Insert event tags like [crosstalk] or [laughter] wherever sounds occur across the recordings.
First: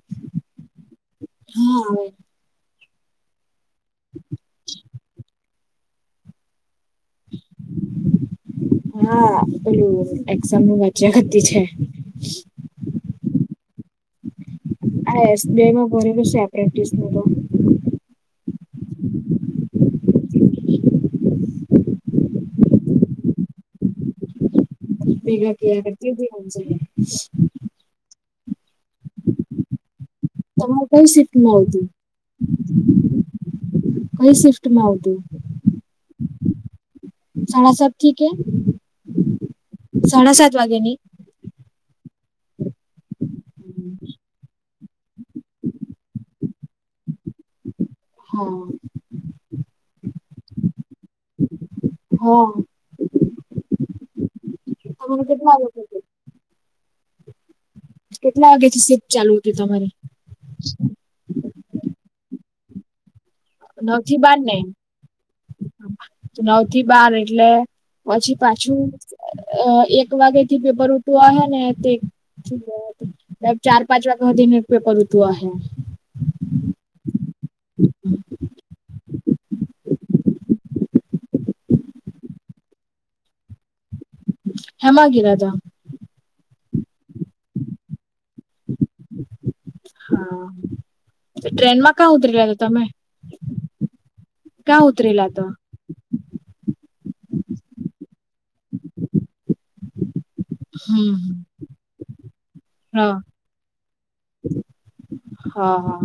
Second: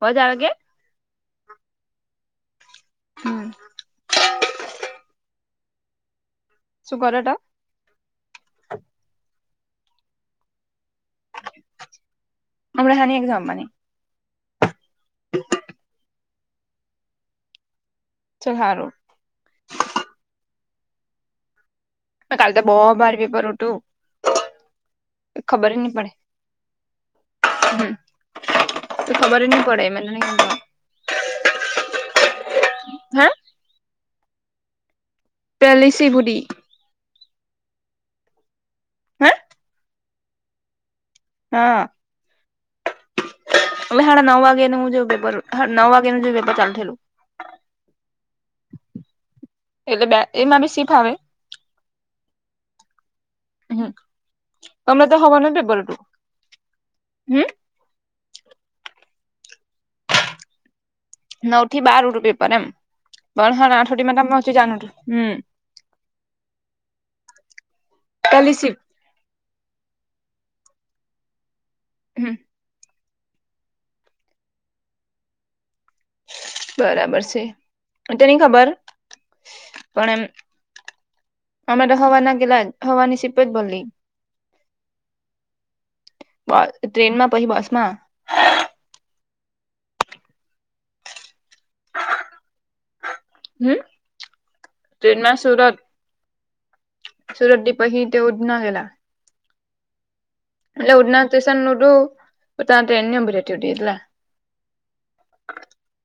અવાજ આવે કે? આવે હમ [inaudible] શું ઘ હા પેલું એક્ઝામ નું વાચ્યા કરતી છે હમણાં હાની એક્ઝામ આની [unintelligible] તો ચલ હારું કાલ તો બૌ ભારી [unintelligible] હટું પીગા [unintelligible] કરતી [inaudible] હમ તો ખબર નહી પડે મને ની તમાર કઈ સીટ મા આવતી? હે કઈ શિફ્ટમાં આવતું? પલીસી બુડી સાડા સાત ઠીકે હે? સાડા સાત વાગેની? હા-હાણા નવ વાગેનું પેપર નવ વાગયા નું જે પેપર ચાલુ થયલું હા એટલે બે, એમાં બી શીફ આવે? હા હમ તમરે તો તમારે હવારનો કેટલા વાગે વેપારટું, હમ? કેટલા વાગે થી સિપ ચાલુ હતી તમારી? નવ થી બાર હતું વેપાર એમ પણ નવ થી બાર ને હારાઆઠ [unintelligible] હમ નવ થી બાર એટલે પછી પેલી પાછું શિફ્ટ અ એક વાગે થી પેપર ઉઠું અહે ને તે હમ બ ચાર પાંચ વાગા હુદી એક પેપર ઉતું અહે બરાબર છે તો નઈ ખબર પણ એમ અમે તો હવાર ના ગયલાજ હરવાની સિપ જ બનલી હેમાં ગેલા તા બ ટ્રેનમાં પછી બસ માં હા ટ્રેનમાં ક્યાં ઉતરી રહ્યા હતા તમે? હમ? કા ઉતરેલા ટ્રેનમાં તા સુરત સુરતદી પહી તે ઉધના ગેલા એટલે હમ ઉડના સ્ટેશન ઉડું પણ ત્યા ટ્રેન હા ની ઉભી રેતી તી એટલે હા હા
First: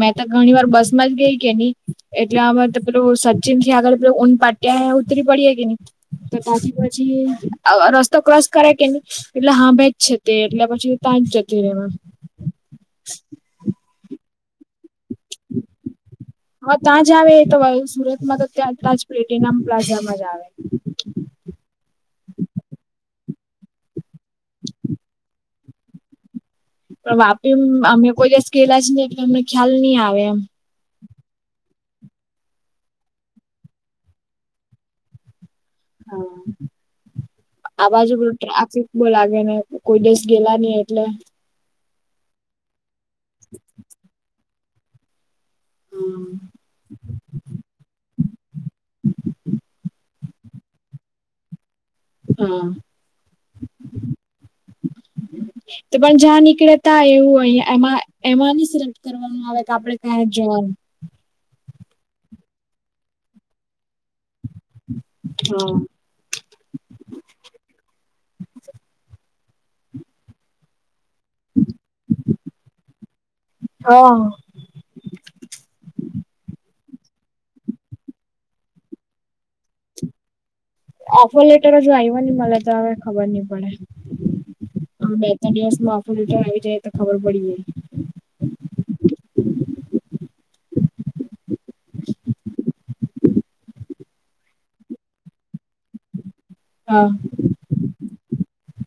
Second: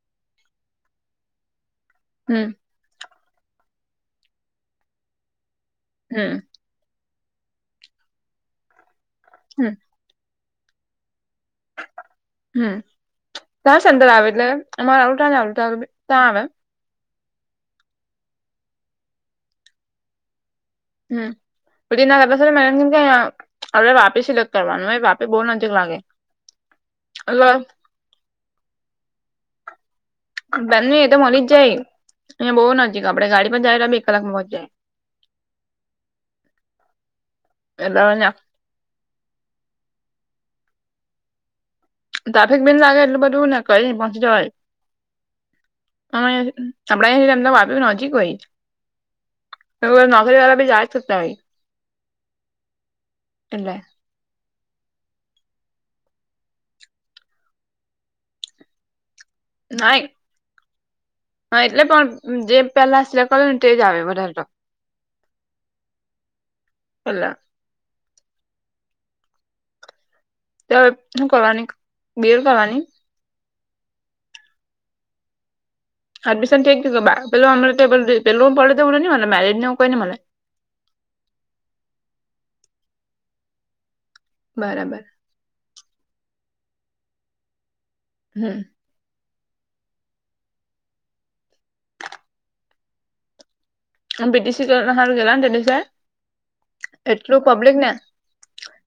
મેં તો ઘણી વાર બસ માં જ ગઈ કે ની એટલે હમ અમે તો પેલું સચિન થી આગળ પે ઊંન પાટ્યા ઉતરી પડીે કે ની હમ તો તાથી પછી અ રસ્તો ક્રોસ કરે કે નહી એટલે હમ હા બેજ છે તે એટલે પછી તંજ જતી રેવ આમ સંદર આવે એટલે અમારે આવુતાા ને આવુ ત્યાં આવે હા ત્યાં આવે તો સુરતમાં તો ત્યાંલા જ પ્લેટીનામ પ્લાઝામાં જ આવે હમ [unintelligible] વાપે સિલેક્ટ કરવાનું વાપે બહુ નજ લાગે પણ એટલે વાપી અમે કોઈ ગયેલા જ ની એટલે અમને ખ્યાલ નહી આવે એમ બંધવી મળી જ જાય અહીયા બહુ નજીક આપડે ગાડી પર જાય તો બે કલાક મો જાય હા અવાજ ઉપર એટલે ટ્રાફિક બો લાગે ને કોઈ દિવસ ગેલા નહી એટલે ટ્રાફિક બીક લાગે એટલું બધુંને કઈ પહોંચ જવાય ના એમના વાપી નજીક હોય ધની વાર બી જાય ન હા તો પણ જ્યાં નીકળે તા એવું હોય એમાં એમાં ન કરવાનું આવે કે આપડે નહી ત્યાં જવાનું હા એટલે પણ જે પેલા સિલેકટ કરે ને તેજ આવે વધારે હા પેલા તું કરવાની બિલ કરવાની હા એડમિશન કઇ થઈ પેલુ પડે મેરિડ નું એવું કઇ ની મને ઓફર લેટર જો આવ હો ને મને તો હવે ખબર નહી પડે બરાબર હા બે ત્રણ દિવસ ઓફરરલેટર આવી જાય તો ખબર પડી જાય હમ હમ પીટીસી સારું પેલા ને દે તે હા એટલું પબ્લિક ને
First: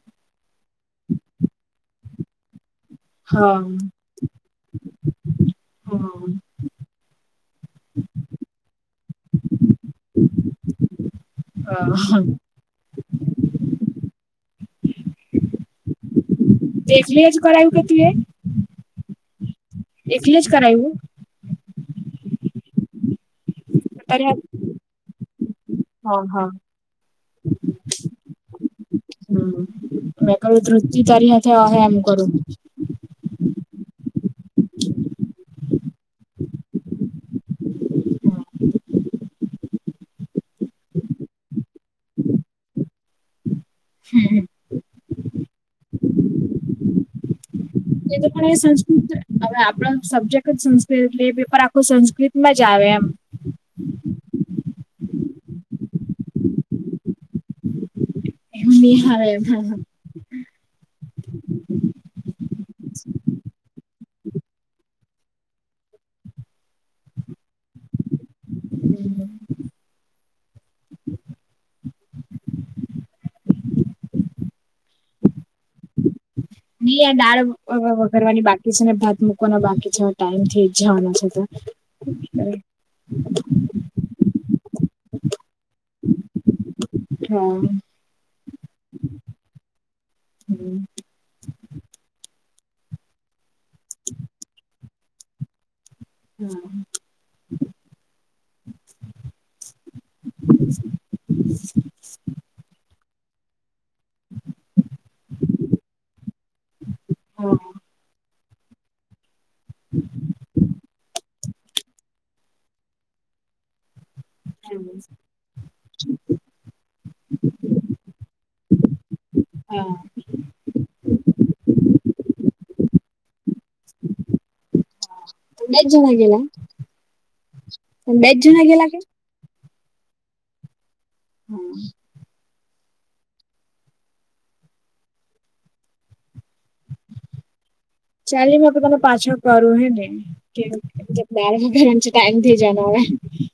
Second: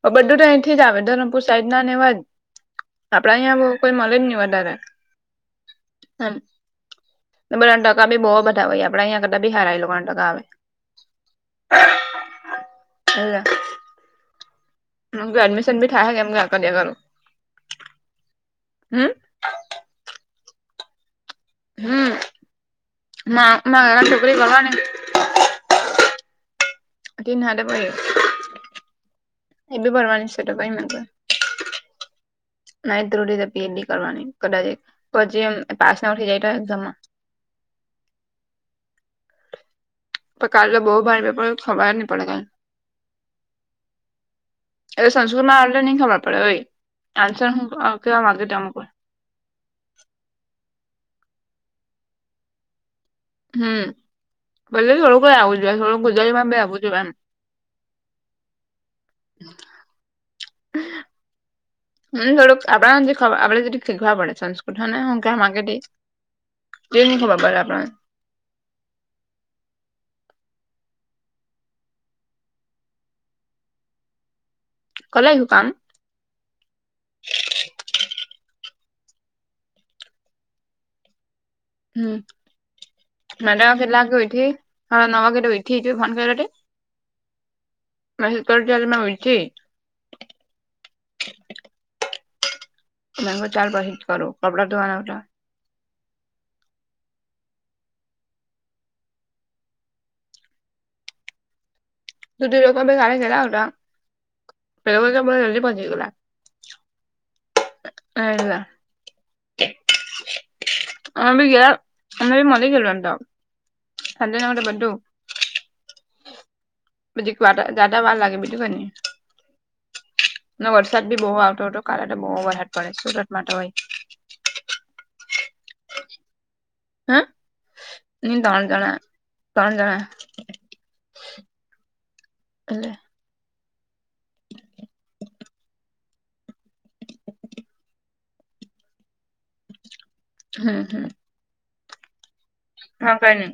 હ બધું તો અહીંથી જ આવે ધરમપુર સાઈડ ના ને એવા જ આપડા અહી કોઈ હા મળલેેજ નહી વધારે હા હ બા ટકા ભી બહ બધા હોય આપડે યા કરતા બી સારા હોય એ લોકો ટકા હા આવે હ એડમિશન બી થાય એમ કે તે એકલી જ કરાયું કે હમ એટલે જ કરાવયું હમ ના ના આ અત્યારે છોકરી વહા નથી હા હા તીન સાથે પડ્યું હમ કહયુ તૃપ્તી તારી હાથે હશે એમ કરું રીતે પીએચડી કરવાની કદાચ પછી પાસ ના ઉઠી જાય તો એઝામમાં હા પણ કાલે તો બહુ ભાર પેપ ખબર નહી પડતા હમ એ સંસ્કૃત માં આટલે નહી ખબર પડે હો આન્સર એ કેવા તો માંગે તે પણ એ અમુક વાર સંસ્કૃત હવે આપડ સબ્જેક્ટ જ સં એટ એ પેપર આખું સંસ્કૃત માં જ આવે એમ હમ ભલે થોડું કઈ આવું જોઈએ થોડું ગુજરારીમાં પણ આવું જોઈએ એમ એમ ની હા હ હ. હમ થોડુંક આપ જે ખ આપળ જે શીખવા પડેપણ સંસ્કૃત હોને હકે કે તેની ખબર ની પડે આપણને [inaudible] કર લખ્યું કામ? નહી આ દાળ વ વ વધારવાની બાકી છે, ને ભાત મૂકવાનો બાકી છે, ટાઈમ થી જવાનો છે તો હમ મેડમ કેટલા વાગે ઉયઠી હા નવ વાગે તો ઉયઠિ તો ફોન કર્યો તે હા ન કરજાલ ના હોય છે. [inaudible] મેંગો ચાલ બાજુ કરો કપડા ધોવા ના હતા [inaudible] [inaudible] બેલોગ [unintelligible] જલ્દી પહોંચી ગયા. હા. [unintelligible] [inaudible] અમે બી ગયા અનેમે ભી મલી ગાયેલા હતા. હજના તો બધું પછી ક જાદા વાળ લાગે બીજું કઈ હા નહિ અને વરસાદ બી બહુ આવતો હતો કારાણ બહુ વરસાદ પડે સુરતમાં તો હો બેજ જ જણા ગેલા. હા? બેચ જના ગેલા કે? ત્રણ જણા. હા હલે. ચાલે મે તને પાછા કરું હે ને કે હમ હમ [unintelligible] હા કે ને